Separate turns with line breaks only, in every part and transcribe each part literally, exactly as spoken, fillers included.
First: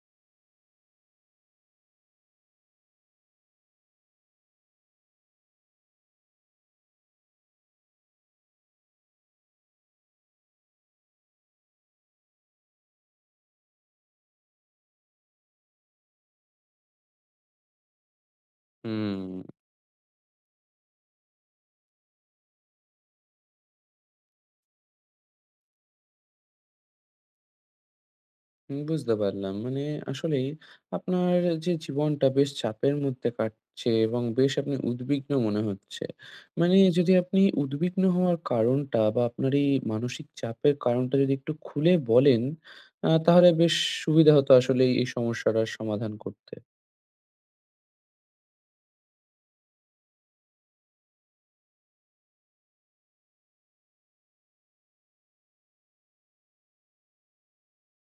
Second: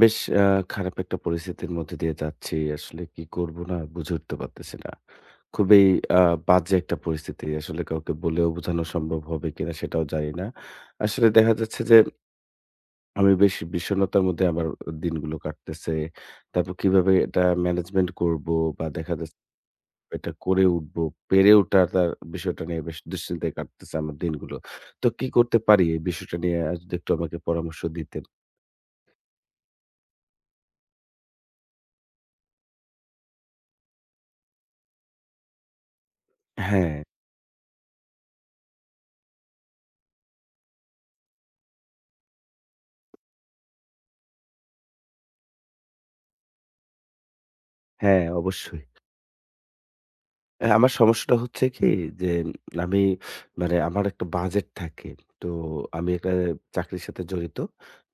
বেশ আ খারাপ একটা পরিস্থিতির মধ্যে দিয়ে যাচ্ছি। আসলে কি করব না বুঝে উঠতে পারতেছি না। খুবই আ বাজে একটা পরিস্থিতি। আসলে কাউকে বলেও বোঝানো সম্ভব হবে কিনা সেটাও জানি না। আসলে দেখা যাচ্ছে যে আমি বেশ বিষণ্ণতার মধ্যে আমার দিনগুলো কাটতেছে। তারপর কিভাবে এটা ম্যানেজমেন্ট করব বা দেখা যাচ্ছে
হুম,
এটা করে উঠবো, পেরে ওঠার তার বিষয়টা নিয়ে বেশ দুশ্চিন্তায় কাটতেছে আমার দিনগুলো। তো কি করতে পারি এই বিষয়টা নিয়ে আ যদি একটু আমাকে পরামর্শ দিতেন?
বুঝতে পারলাম। মানে আসলেই আপনার যে জীবনটা বেশ চাপের মধ্যে কাটছে এবং বেশ আপনি উদ্বিগ্ন মনে হচ্ছে। মানে
হ্যাঁ,
যদি আপনি উদ্বিগ্ন হওয়ার কারণটা বা আপনার এই মানসিক চাপের কারণটা যদি একটু খুলে বলেন, আ তাহলে বেশ সুবিধা হতো আসলেই এই সমস্যাটার সমাধান করতে।
হ্যাঁ অবশ্যই। হ্যাঁ, আমার সমস্যাটা হচ্ছে কি যে আমি মানে আমার একটা বাজেট থাকে। তো আমি একটা চাকরির সাথে জড়িত।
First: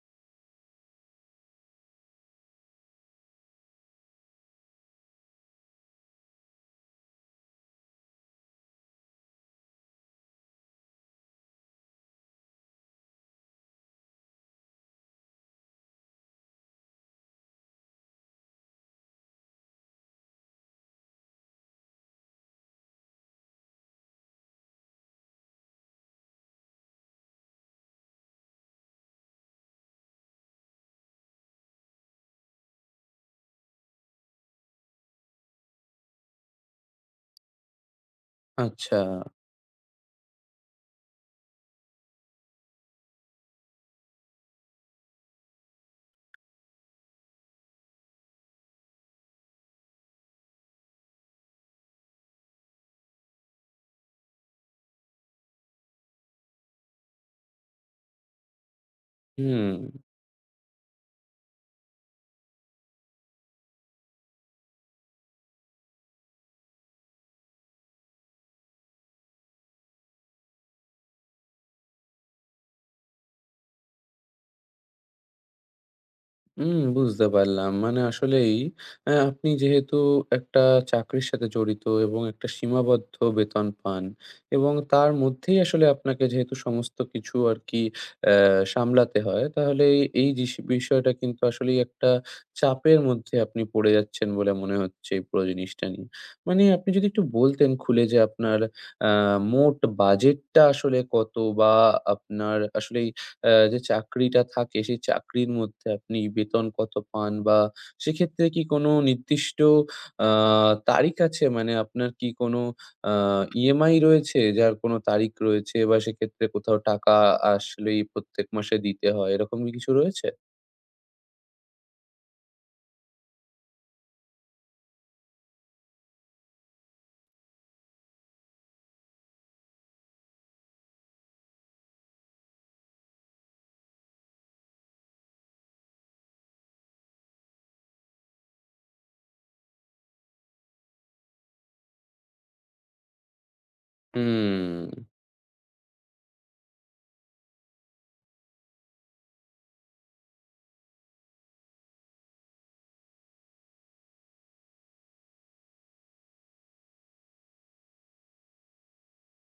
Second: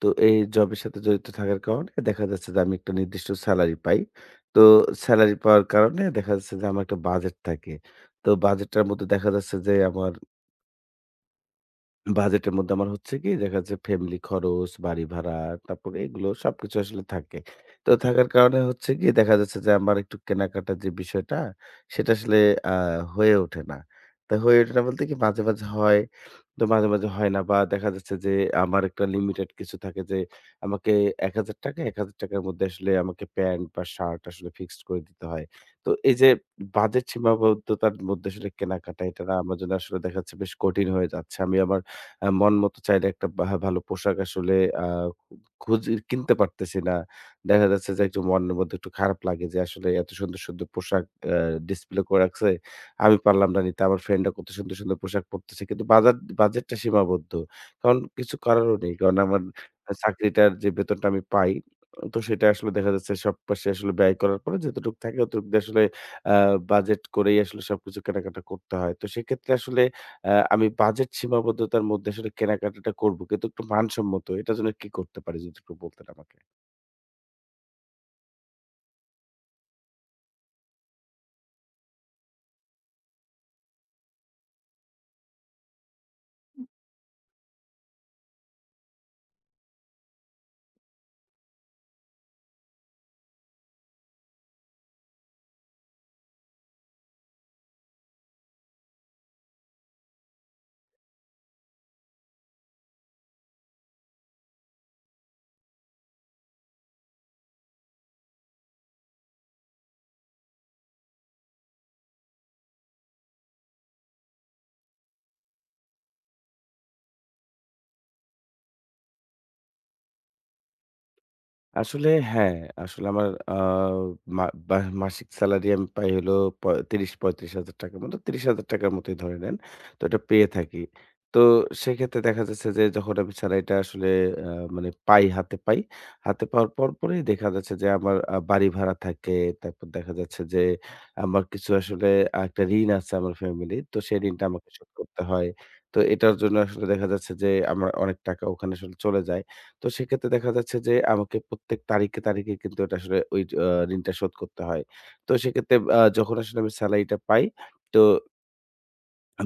তো এই জবের সাথে জড়িত থাকার কারণে দেখা যাচ্ছে যে আমি একটা নির্দিষ্ট সেলারি পাই। তো সেলারি পাওয়ার কারণে দেখা যাচ্ছে যে আমার একটা বাজেট থাকে। তো বাজেটটার মধ্যে দেখা যাচ্ছে যে আমার বাজেটের মধ্যে আমার হচ্ছে কি দেখা যাচ্ছে ফ্যামিলি খরচ, বাড়ি ভাড়া, তারপরে এগুলো সবকিছু আসলে থাকে। তো থাকার কারণে হচ্ছে গিয়ে দেখা যাচ্ছে যে আমার একটু কেনাকাটার যে বিষয়টা সেটা আসলে আ হয়ে ওঠে না। তো হয়ে ওঠে না বলতে কি মাঝে, মাঝে হয়, তো মাঝে, মাঝে হয় না বা দেখা যাচ্ছে যে আমার একটা লিমিটেড কিছু থাকে যে আমাকে ৳এক হাজার ৳এক হাজার র মধ্যে আসলে আমাকে প্যান্ট বা শার্ট আসলে ফিক্সড করে দিতে হয়। তো এই যে বাজেট সীমাবদ্ধতার মধ্যে আসলে
আচ্ছা,
কেনাকাটা এটা না আমার জন্য আসলে দেখা যাচ্ছে বেশ কঠিন হয়ে যাচ্ছে। আমি আমার আ মন মতো চাইলে একটা ভা ভালো পোশাক আসলে আ খুঁজে কিনতে পারতেছি না। দেখা যাচ্ছে যে একটু মনের মধ্যে একটু খারাপ লাগে যে আসলে এত সুন্দর, সুন্দর পোশাক আ ডিসপ্লে করে রাখছে। আমি পারলাম না নিতে। আমার ফ্রেন্ডরা কত সুন্দর, সুন্দর পোশাক পরতেছে। কিন্তু বাজার বাজেটটা সীমাবদ্ধ। কারণ কিছু করারও নেই। কারণ আমার
হুম।
আ চাকরিটার যে বেতনটা আমি পাই, তো সেটা আসলে দেখা যাচ্ছে সব পাশে আসলে ব্যয় করার পরে যতটুকু থাকে অতটুকু দিয়ে আসলে আ বাজেট করেই আসলে সবকিছু কেনাকাটা করতে হয়। তো সেক্ষেত্রে আসলে আ আমি বাজেট সীমাবদ্ধতার মধ্যে আসলে কেনাকাটাটা করব। কিন্তু একটু মানসম্মত। এটার জন্য কি করতে পারি যদি একটু বলতেন আমাকে?
হুম, বুঝতে পারলাম। মানে আসলেই আ আপনি যেহেতু একটা চাকরির সাথে জড়িত এবং একটা সীমাবদ্ধ বেতন পান এবং তার মধ্যেই আসলে আপনাকে যেহেতু সমস্ত কিছু আরকি আহ, সামলাতে হয়, তাহলে এই জিস- বিষয়টা কিন্তু আসলেই একটা চাপের মধ্যে আপনি পড়ে যাচ্ছেন বলে মনে হচ্ছে এই পুরো জিনিসটা নিয়ে। মানে আপনি যদি একটু বলতেন খুলে যে আপনার আহ, মোট বাজেটটা আসলে কত, বা আপনার আসলে যে চাকরিটা থাকে সেই চাকরির মধ্যে আপনি বেতন কত পান, বা সেক্ষেত্রে কি কোনো নির্দিষ্ট আহ তারিখ আছে? মানে আপনার কি কোনো আ ইএমআই রয়েছে যার কোনো তারিখ রয়েছে, বা সেক্ষেত্রে কোথাও টাকা আসলেই প্রত্যেক মাসে দিতে হয়, এরকম কি কিছু রয়েছে?
আসলে হ্যাঁ, আসলে আমার আ মা বা মাসিক স্যালারি আমি পাই হলো প ত্রিশ থেকে পঁয়ত্রিশ হাজার টাকার মতো। ত্রিশ হাজার টাকার মতোই ধরে নেন। তো এটা পেয়ে থাকি। তো সেক্ষেত্রে দেখা যাচ্ছে যে যখন আমি স্যালারিটা আসলে আ মানে পাই, হাতে পাই। হাতে পাওয়ার পর পরেই দেখা যাচ্ছে যে আমার আ বাড়ি ভাড়া থাকে। তারপর দেখা যাচ্ছে যে আমার কিছু আসলে একটা ঋণ আছে আমার ফ্যামিলির। তো সেই ঋণটা আমাকে শোধ
হুম,
করতে হয়। তো এটার জন্য আসলে দেখা যাচ্ছে যে আমার অনেক টাকা ওখানে আসলে চলে যায়। তো সেক্ষেত্রে দেখা যাচ্ছে যে আমাকে প্রত্যেক তারিখে, তারিখে কিন্তু এটা আসলে ওই আ ঋণটা শোধ করতে হয়। তো সেক্ষেত্রে আ যখন আসলে আমি সেলারিটা পাই তো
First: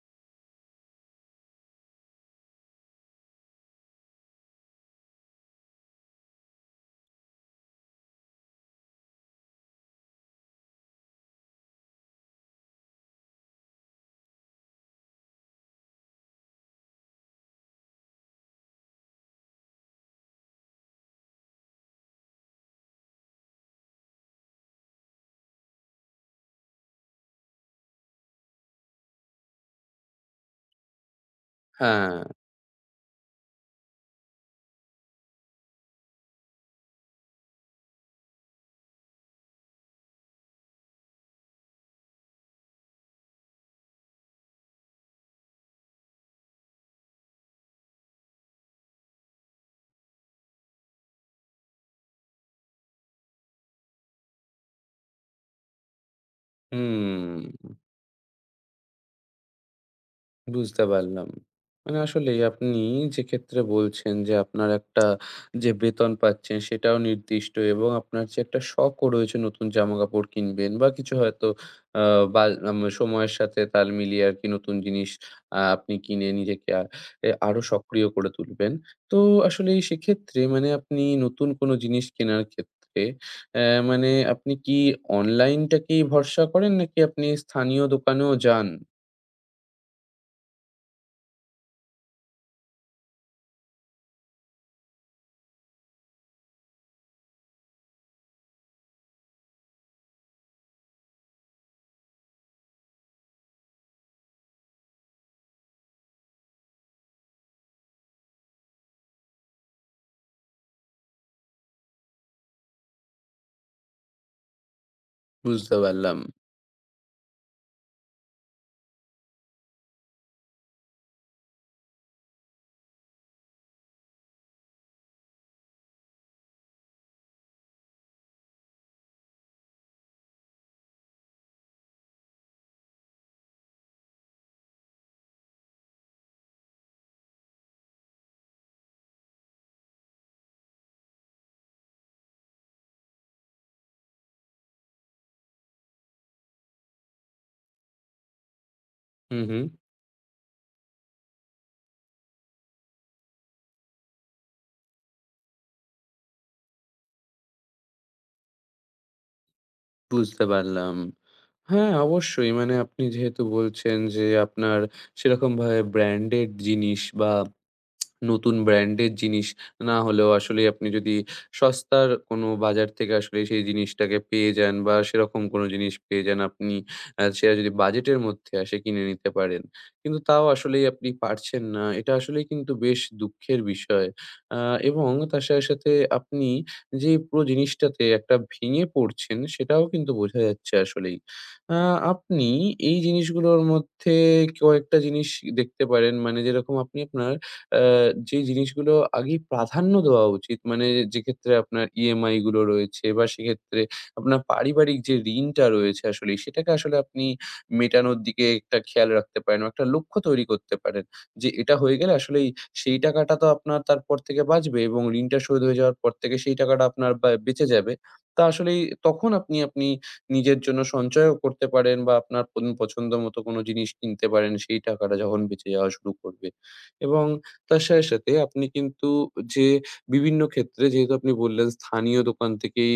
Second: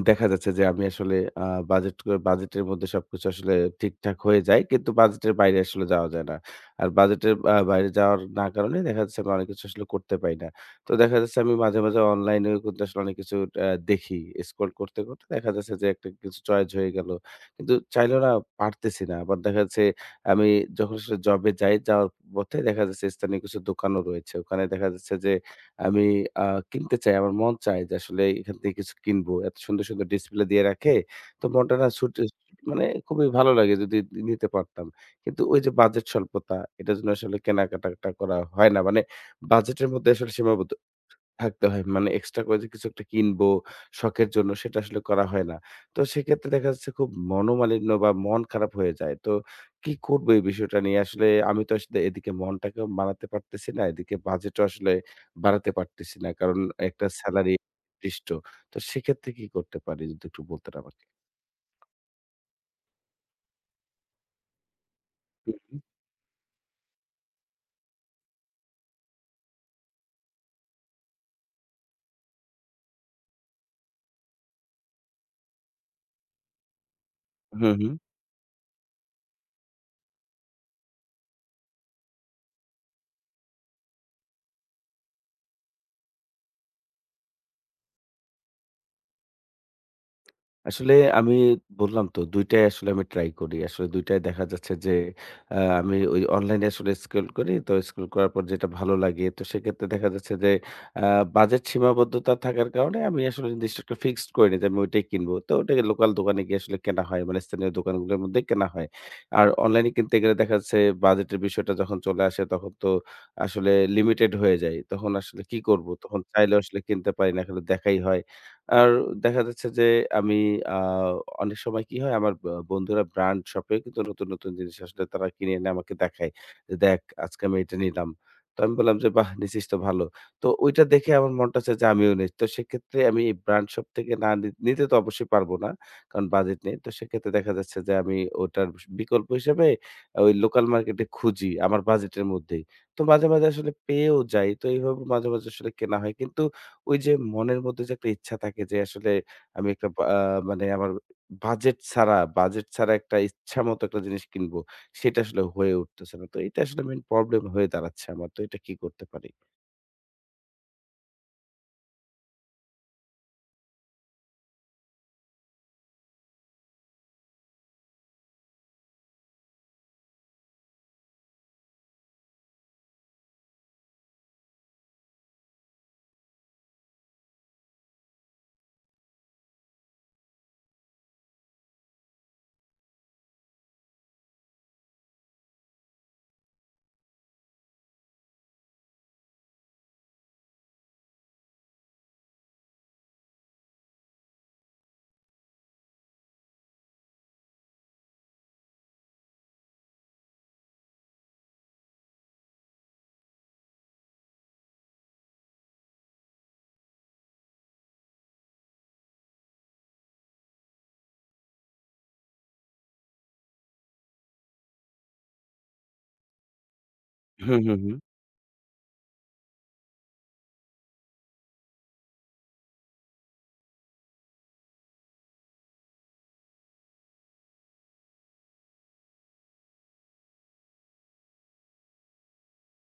দেখা যাচ্ছে যে আমি আসলে আ বাজেট করে- বাজেটের মধ্যে সবকিছু আসলে ঠিকঠাক হয়ে যায়। কিন্তু বাজেটের বাইরে আসলে যাওয়া যায় না। আর বাজেটের আ বাইরে যাওয়ার না কারণে দেখা যাচ্ছে আমি অনেক কিছু আসলে করতে পারি না। তো দেখা যাচ্ছে আমি মাঝে, মাঝে অনলাইনেও কিন্তু আসলে অনেক কিছু আ দেখি। স্ক্রল করতে, করতে দেখা যাচ্ছে যে একটা কিছু চয়েস হয়ে গেল। কিন্তু চাইলেও না পারতেছি না। আবার দেখা যাচ্ছে আমি যখন আসলে জবে যাই, যাওয়ার পথে দেখা যাচ্ছে স্থানীয় কিছু দোকানও রয়েছে। ওখানে দেখা যাচ্ছে যে আমি আ কিনতে চাই। আমার মন চায় যে আসলে এখান থেকে কিছু কিনবো। এত সুন্দর, সুন্দর ডিসপ্লে দিয়ে রাখে। তো মনটা না
হ্যাঁ,
ছুটে মানে খুবই ভালো লাগে যদি নিতে পারতাম। কিন্তু ওই যে বাজেট স্বল্পতা এটার জন্য আসলে কেনাকাটাটা করা হয় না। মানে বাজেটের মধ্যে আসলে সীমাবদ্ধ। থাকতে হয়। মানে এক্সট্রা করে যে কিছু একটা কিনবো শখের জন্য সেটা আসলে করা হয় না। তো সেক্ষেত্রে দেখা যাচ্ছে খুব মনোমালিন্য বা মন খারাপ হয়ে যায়। তো কি করবো এই বিষয়টা নিয়ে? আসলে আমি তো আসলে এদিকে মনটাকেও মানাতে পারতেছি না, এদিকে বাজেটও আসলে বাড়াতে পারতেছি না। কারণ একটা সেলারি
হুম।
নির্দিষ্ট। তো সেক্ষেত্রে কি করতে পারি যদি একটু বলতেন
বুঝতে
আমাকে?
পারলাম। মানে আসলেই আপনি যে ক্ষেত্রে বলছেন যে আপনার একটা
হুম,
যে
হুম।
বেতন পাচ্ছেন সেটাও নির্দিষ্ট, এবং আপনার যে একটা শখও রয়েছে নতুন জামাকাপড় কিনবেন বা কিছু হয়তো আ বাল আম সময়ের সাথে তাল মিলিয়ে আরকি নতুন জিনিস আ আপনি কিনে নিজেকে আ এ আরো
হুম, হুম।
সক্রিয় করে তুলবেন। তো আসলেই সেক্ষেত্রে মানে আপনি নতুন কোন জিনিস কেনার ক্ষেত্রে অ্যা মানে আপনি কি অনলাইনটাকেই ভরসা করেন, নাকি আপনি স্থানীয় দোকানেও যান?
আসলে আমি বললাম তো দুই টাই আসলে আমি ট্রাই করি। আসলে দুই টাই দেখা যাচ্ছে যে আ আমি ওই অনলাইনে আসলে স্ক্রল করি। তো স্ক্রল করার পর যেটা ভালো লাগে তো সেক্ষেত্রে দেখা যাচ্ছে যে আ বাজেট সীমাবদ্ধতা থাকার কারণে আমি আসলে নির্দিষ্ট একটা ফিক্সড করে নিই যে আমি ওইটাই কিনবো। তো ওটাকে লোকাল দোকানে গিয়ে আসলে কেনা হয়। মানে স্থানীয় দোকানগুলোর মধ্যে কেনা হয়। আর অনলাইনে কিনতে গেলে দেখা যাচ্ছে বাজেটের বিষয়টা যখন চলে আসে তখন তো আসলে লিমিটেড হয়ে যায়। তখন আসলে কি
বুঝতে
করব?
পারলাম।
তখন চাইলেও আসলে কিনতে পারি না। খালি দেখাই হয়। আর দেখা যাচ্ছে যে আমি আ অনেক সময় কি হয় আমার ব বন্ধুরা ব্র্যান্ড শপে কিন্তু নতুন, নতুন জিনিস আসলে তারা কিনে এনে আমাকে দেখায়। যে, "দেখ আজকে আমি এটা নিলাম।" তো আমি বললাম যে, "বাহ! নিছিস তো ভালো।" তো ওইটা দেখে আমার মনটা চায় যে আমিও নেই। তো সেক্ষেত্রে আমি ব্র্যান্ড শপ থেকে না নি নিতে তো অবশ্যই পারব না। কারণ বাজেট নেই। তো সেক্ষেত্রে দেখা যাচ্ছে যে আমি ওটার বিস বিকল্প হিসেবে ওই লোকাল মার্কেটে খুঁজি আমার বাজেটের মধ্যেই। তো মাঝে, মাঝে আসলে পেয়েও যাই। তো এইভাবে মাঝে, মাঝে আসলে কেনা হয়। কিন্তু ওই যে মনের মধ্যে যে একটা ইচ্ছা থাকে যে আসলে
হুম, হুম।
আমি একটা বা আ মানে আমার বাজেট ছাড়া, বাজেট ছাড়া একটা ইচ্ছামত একটা জিনিস কিনবো, সেটা আসলে হয়ে উঠতেছে না। তো এটা আসলে মেইন প্রবলেম হয়ে দাঁড়াচ্ছে আমার। তো এটা কি করতে পারি?
বুঝতে পারলাম। হ্যাঁ, অবশ্যই। মানে আপনি যেহেতু বলছেন যে আপনার সেরকমভাবে ব্র্যান্ডেড জিনিস বা নতুন ব্র্যান্ডের জিনিস না হলেও আসলে আপনি যদি সস্তার কোনো বাজার থেকে আসলে সেই জিনিসটাকে পেয়ে যান বা সেরকম কোনো জিনিস পেয়ে যান আপনি, আহ, সেটা যদি বাজেটের মধ্যে আসে কিনে নিতে পারেন, কিন্তু তাও আসলেই আপনি পারছেন না, এটা আসলে কিন্তু বেশ দুঃখের বিষয়। আহ, এবং তার সাথে সাথে আপনি যে পুরো জিনিসটাতে একটা ভেঙে পড়ছেন সেটাও কিন্তু বোঝা যাচ্ছে আসলেই। আহ, আপনি এই জিনিসগুলোর মধ্যে কয়েকটা জিনিস দেখতে পারেন, মানে যেরকম আপনি আপনার যে জিনিসগুলো আগেই প্রাধান্য দেওয়া উচিত, মানে যে ক্ষেত্রে আপনার ইএমআই গুলো রয়েছে বা সেক্ষেত্রে আপনার পারিবারিক যে ঋণটা রয়েছে আসলে সেটাকে আসলে আপনি মেটানোর দিকে একটা খেয়াল রাখতে পারেন, একটা লক্ষ্য তৈরি করতে পারেন যে এটা হয়ে গেলে আসলেই সেই টাকাটা তো আপনার তারপর থেকে বাঁচবে, এবং ঋণটা শোধ হয়ে যাওয়ার পর থেকে সেই টাকাটা আপনার বা-
হুম,
বেঁচে
হুম,
যাবে।
হুম।
তা আসলেই তখন আপনি আপনি নিজের জন্য সঞ্চয়ও করতে পারেন, বা আপনার পন- পছন্দ মতো কোনো জিনিস কিনতে পারেন সেই টাকাটা যখন বেঁচে যাওয়া শুরু করবে। এবং তার সাথে, সাথে আপনি কিন্তু যে বিভিন্ন ক্ষেত্রে যেহেতু আপনি বললেন স্থানীয় দোকান থেকেই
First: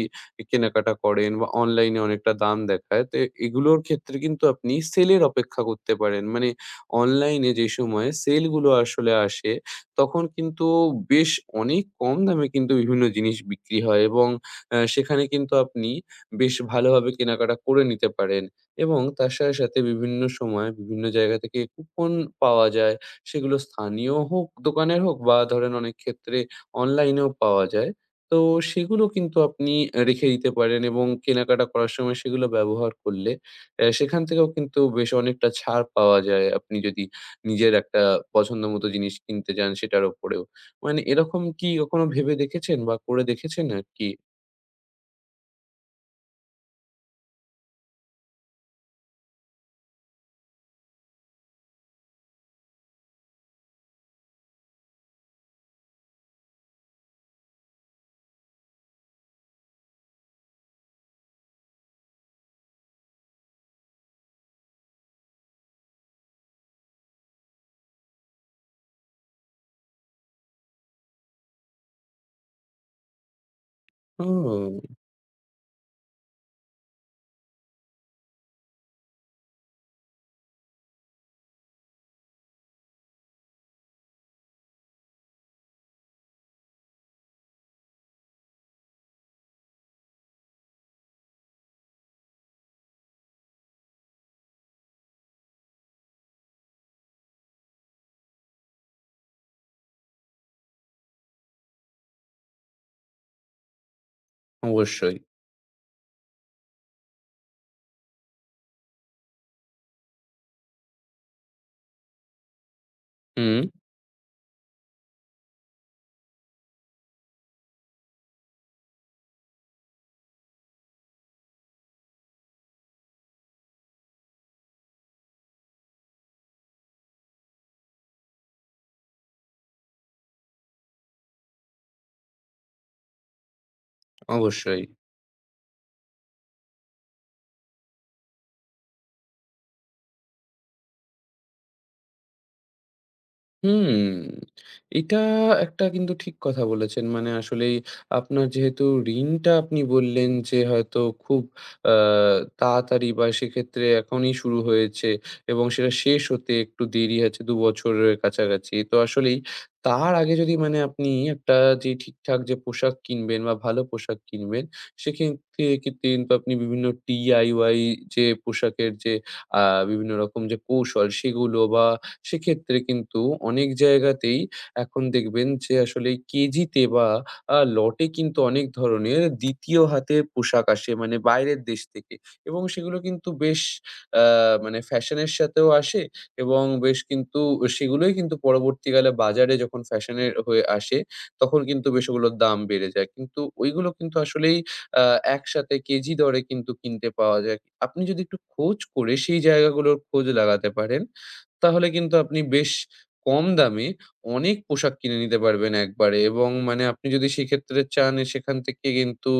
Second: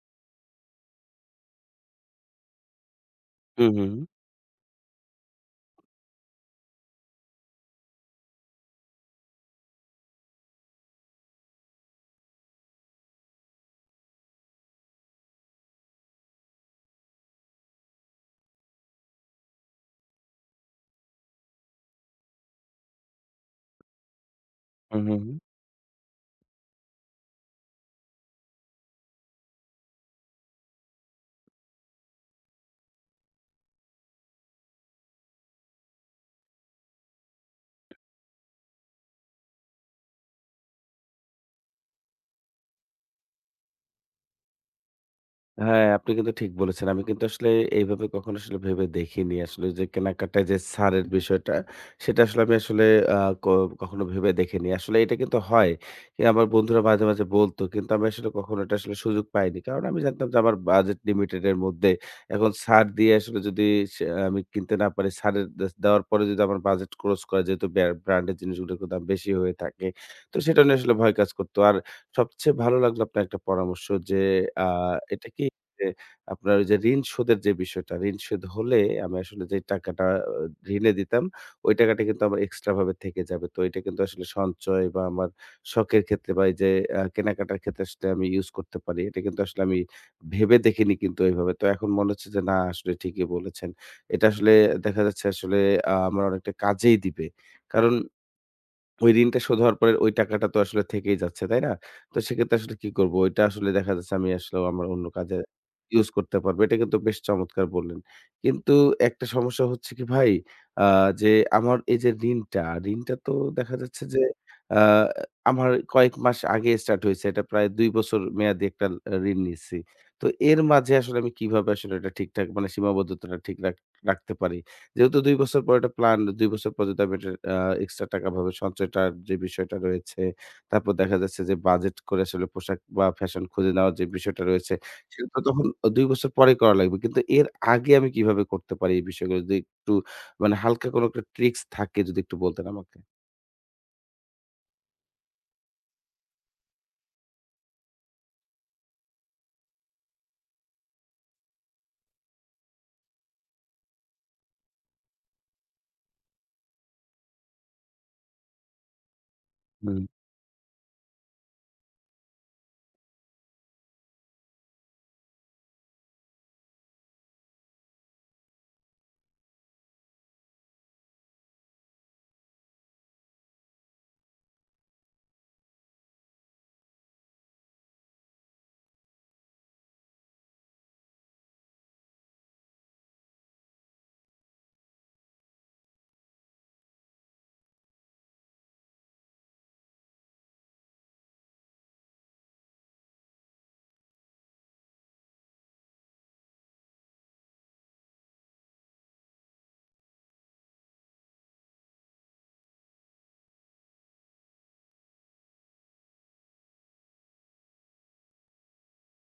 কেনাকাটা করেন বা অনলাইনে অনেকটা দাম দেখায়। তো
হুম,
এগুলোর
হুম,
ক্ষেত্রে কিন্তু আপনি সেলের অপেক্ষা করতে পারেন। মানে অনলাইনে যে সময়ে সেলগুলো আসলে আসে, তখন কিন্তু বেশ অনেক কম দামে কিন্তু বিভিন্ন জিনিস বিক্রি হয়, এবং আ সেখানে কিন্তু আপনি বেশ ভালোভাবে কেনাকাটা করে নিতে পারেন, এবং তার সাথে, সাথে বিভিন্ন সময় বিভিন্ন জায়গা থেকে কুপন পাওয়া যায়। সেগুলো স্থানীয় হোক,
হুম,
দোকানের হোক,
হুম, হুম।
বা ধরেন অনেক ক্ষেত্রে অনলাইনেও পাওয়া যায়। তো সেগুলো কিন্তু আপনি আ রেখে দিতে পারেন, এবং কেনাকাটা করার সময় সেগুলো ব্যবহার করলে অ্যা সেখান থেকেও কিন্তু বেশ অনেকটা ছাড় পাওয়া যায় আপনি যদি নিজের একটা পছন্দমতো জিনিস কিনতে যান সেটার উপরেও। মানে এরকম কি কখনো ভেবে দেখেছেন বা করে দেখেছেন আরকি?
হ্যাঁ, আপনি কিন্তু ঠিক বলেছেন। আমি কিন্তু আসলে এইভাবে কখনো আসলে ভেবে দেখিনি। আসলে যে কেনাকাটায় যে ছাড়ের বিষয়টা, সেটা আসলে আমি আসলে আ ক কখনো ভেবে দেখিনি। আসলে এটা কিন্তু হয়। এ আমার বন্ধুরা মাঝে, মাঝে বলত। কিন্তু আমি আসলে কখনো এটা আসলে সুযোগ পাইনি। কারণ আমি জানতাম যে আমার বাজেট লিমিটেড এর মধ্যে। এখন ছাড় দিয়ে আসলে যদি সে আমি কিনতে না পারি, ছাড়ের দে দেওয়ার পরে যদি আমার বাজেট ক্রস করে যেহেতু ব্রা ব্র্যান্ডের জিনিসগুলোর দাম বেশি হয়ে থাকে। তো সেটা নিয়ে আসলে ভয় কাজ করত। আর সবচেয়ে ভালো লাগলো আপনার একটা পরামর্শ যে আ
ও!
এটা কি যে আপনার ওই যে ঋণ শোধের যে বিষয়টা, ঋণ শোধ হলে আমি আসলে যে টাকাটা আ ঋণে দিতাম, ওই টাকাটা কিন্তু আমার এক্সট্রা ভাবে থেকে যাবে। তো এটা কিন্তু আসলে সঞ্চয় বা আমার শখের ক্ষেত্রে বা এই যে আ কেনাকাটার ক্ষেত্রে আসলে আমি ইউজ করতে পারি। এটা কিন্তু আসলে আমি ভেবে দেখিনি কিন্তু এভাবে। তো এখন মনে হচ্ছে যে না আসলে ঠিকই বলেছেন। এটা আসলে দেখা যাচ্ছে আসলে আ আমার অনেকটা কাজেই দিবে। কারণ ওই ঋণটা শোধ হওয়ার পরে ওই টাকাটা তো আসলে থেকেই যাচ্ছে, তাই না? তো সেক্ষেত্রে আসলে কি করব? ওইটা আসলে দেখা যাচ্ছে আমি আসলে আমার অন্য
অবশ্যই।
কাজে ইউজ করতে পারবো। এটা কিন্তু বেশ চমৎকার বললেন। কিন্তু একটা সমস্যা হচ্ছে কি ভাই, আ যে আমার এই যে ঋণটা, ঋণটা তো
হুম,
দেখা যাচ্ছে যে আ আমার কয়েক মাস আগে স্টার্ট হইছে। এটা প্রায় দুই বছর মেয়াদি একটা আ ঋণ নিছি। তো এর মাঝে আসলে আমি কিভাবে আসলে এটা ঠিকঠাক মানে সীমাবদ্ধতাটা ঠিক রাখ রাখতে পারি? যেহেতু দুই বছর পর একটা প্ল্যান, দুই বছর পর যদি আমি এটার আ এক্সট্রা টাকা ভাবে সঞ্চয়টার যে বিষয়টা রয়েছে, তারপর দেখা যাচ্ছে যে বাজেট করে আসলে পোশাক বা ফ্যাশন খুঁজে নেওয়ার যে বিষয়টা রয়েছে,
অবশ্যই।
সেটা তো তখন দুই বছর পরে করা লাগবে। কিন্তু এর আগে আমি কিভাবে করতে পারি এই বিষয়গুলো? যদি একটু মানে হালকা কোনো একটা ট্রিক্স থাকে যদি একটু বলতেন আমাকে।
হুম, এটা একটা কিন্তু ঠিক কথা বলেছেন। মানে আসলেই আপনার যেহেতু ঋণটা আপনি বললেন যে হয়তো খুব আ তাড়াতাড়ি বা সেক্ষেত্রে এখনই শুরু হয়েছে এবং সেটা শেষ হতে একটু দেরি আছে দুই বছরের কাছাকাছি। তো আসলেই
হুম।
তার আগে যদি মানে আপনি একটা যে ঠিকঠাক যে পোশাক কিনবেন বা ভালো পোশাক কিনবেন, সেক্ষেত্রে কিন্তু কিন্তু আপনি বিভিন্ন ডি আই ওয়াই যে পোশাকের যে আ বিভিন্ন রকম যে কৌশল সেগুলো, বা সেক্ষেত্রে কিন্তু অনেক জায়গাতেই এখন দেখবেন যে আসলে কেজিতে বা আ লটে কিন্তু অনেক ধরনের দ্বিতীয় হাতের পোশাক আসে মানে বাইরের দেশ থেকে, এবং সেগুলো কিন্তু বেশ আ মানে ফ্যাশনের সাথেও আসে, এবং বেশ কিন্তু সেগুলোই কিন্তু পরবর্তীকালে বাজারে যখন ফ্যাশনের হয়ে আসে, তখন কিন্তু বেশ ওগুলোর দাম বেড়ে যায়। কিন্তু ওইগুলো কিন্তু আসলেই আ একসাথে কেজি দরে কিন্তু কিনতে পাওয়া যায়। আপনি যদি একটু খোঁজ করে সেই জায়গাগুলোর খোঁজ লাগাতে পারেন, তাহলে কিন্তু আপনি বেশ কম দামে অনেক পোশাক কিনে নিতে পারবেন একবারে, এবং মানে আপনি যদি সেক্ষেত্রে চান এ সেখান থেকে কিন্তু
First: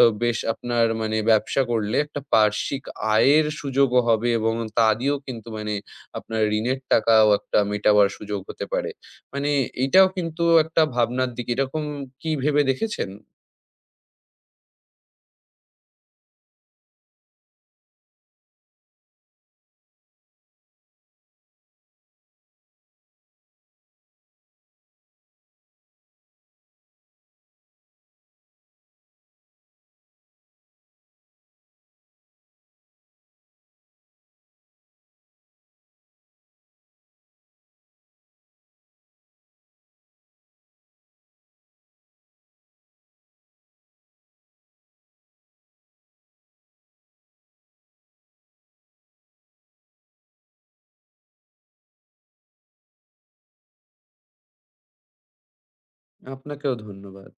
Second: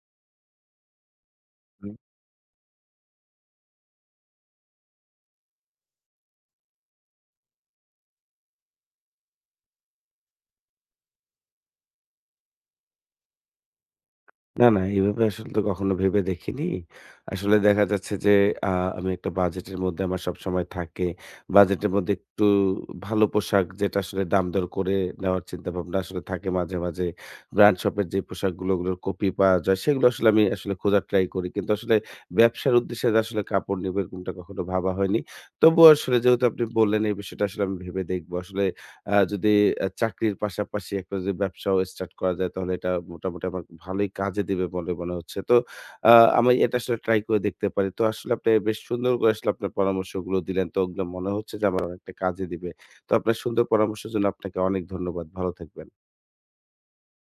আ বেশ আপনার মানে ব্যবসা করলে একটা বার্ষিক আয়ের সুযোগও হবে, এবং তা দিয়েও কিন্তু মানে আপনার ঋণের টাকাও একটা মেটাবার সুযোগ হতে পারে। মানে এইটাও কিন্তু একটা ভাবনার দিক। এরকম কি ভেবে দেখেছেন?
না, না এভাবে আসলে তো কখনো ভেবে দেখিনি। আসলে দেখা যাচ্ছে যে আ আমি একটা বাজেটের মধ্যে আমার সবসময় থাকে। বাজেটের মধ্যে একটু ভালো পোশাক যেটা আসলে দাম দর করে নেওয়ার চিন্তাভাবনা আসলে থাকে মাঝে, মাঝে। ব্র্যান্ড শপের যে পোশাকগুলো ওগুলোর কপি পাওয়া যায় সেগুলো আসলে আমি আসলে খোঁজার ট্রাই করি। কিন্তু আসলে ব্যবসার উদ্দেশ্যে যে আসলে কাপড় নেব এরকমটা কখনো ভাবা হয়নি। তবুও আসলে যেহেতু আপনি বললেন এই বিষয়টা আসলে আমি ভেবে দেখবো। আসলে আ যদি আ চাকরির পাশাপাশি একটা যদি ব্যবসাও স্টার্ট করা যায় তাহলে এটা মোটামুটি আমার ভালোই কাজে দিবে বলে মনে হচ্ছে। তো আ আমি এটা আসলে ট্রাই করে দেখতে পারি। তো আসলে আপনি বেশ সুন্দর করে আসলে আপনার পরামর্শগুলো দিলেন। তো ওগুলো মনে হচ্ছে যে আমার অনেকটা কাজে দিবে। তো আপনার সুন্দর পরামর্শের জন্য আপনাকে অনেক ধন্যবাদ। ভালো থাকবেন।
আপনাকেও ধন্যবাদ।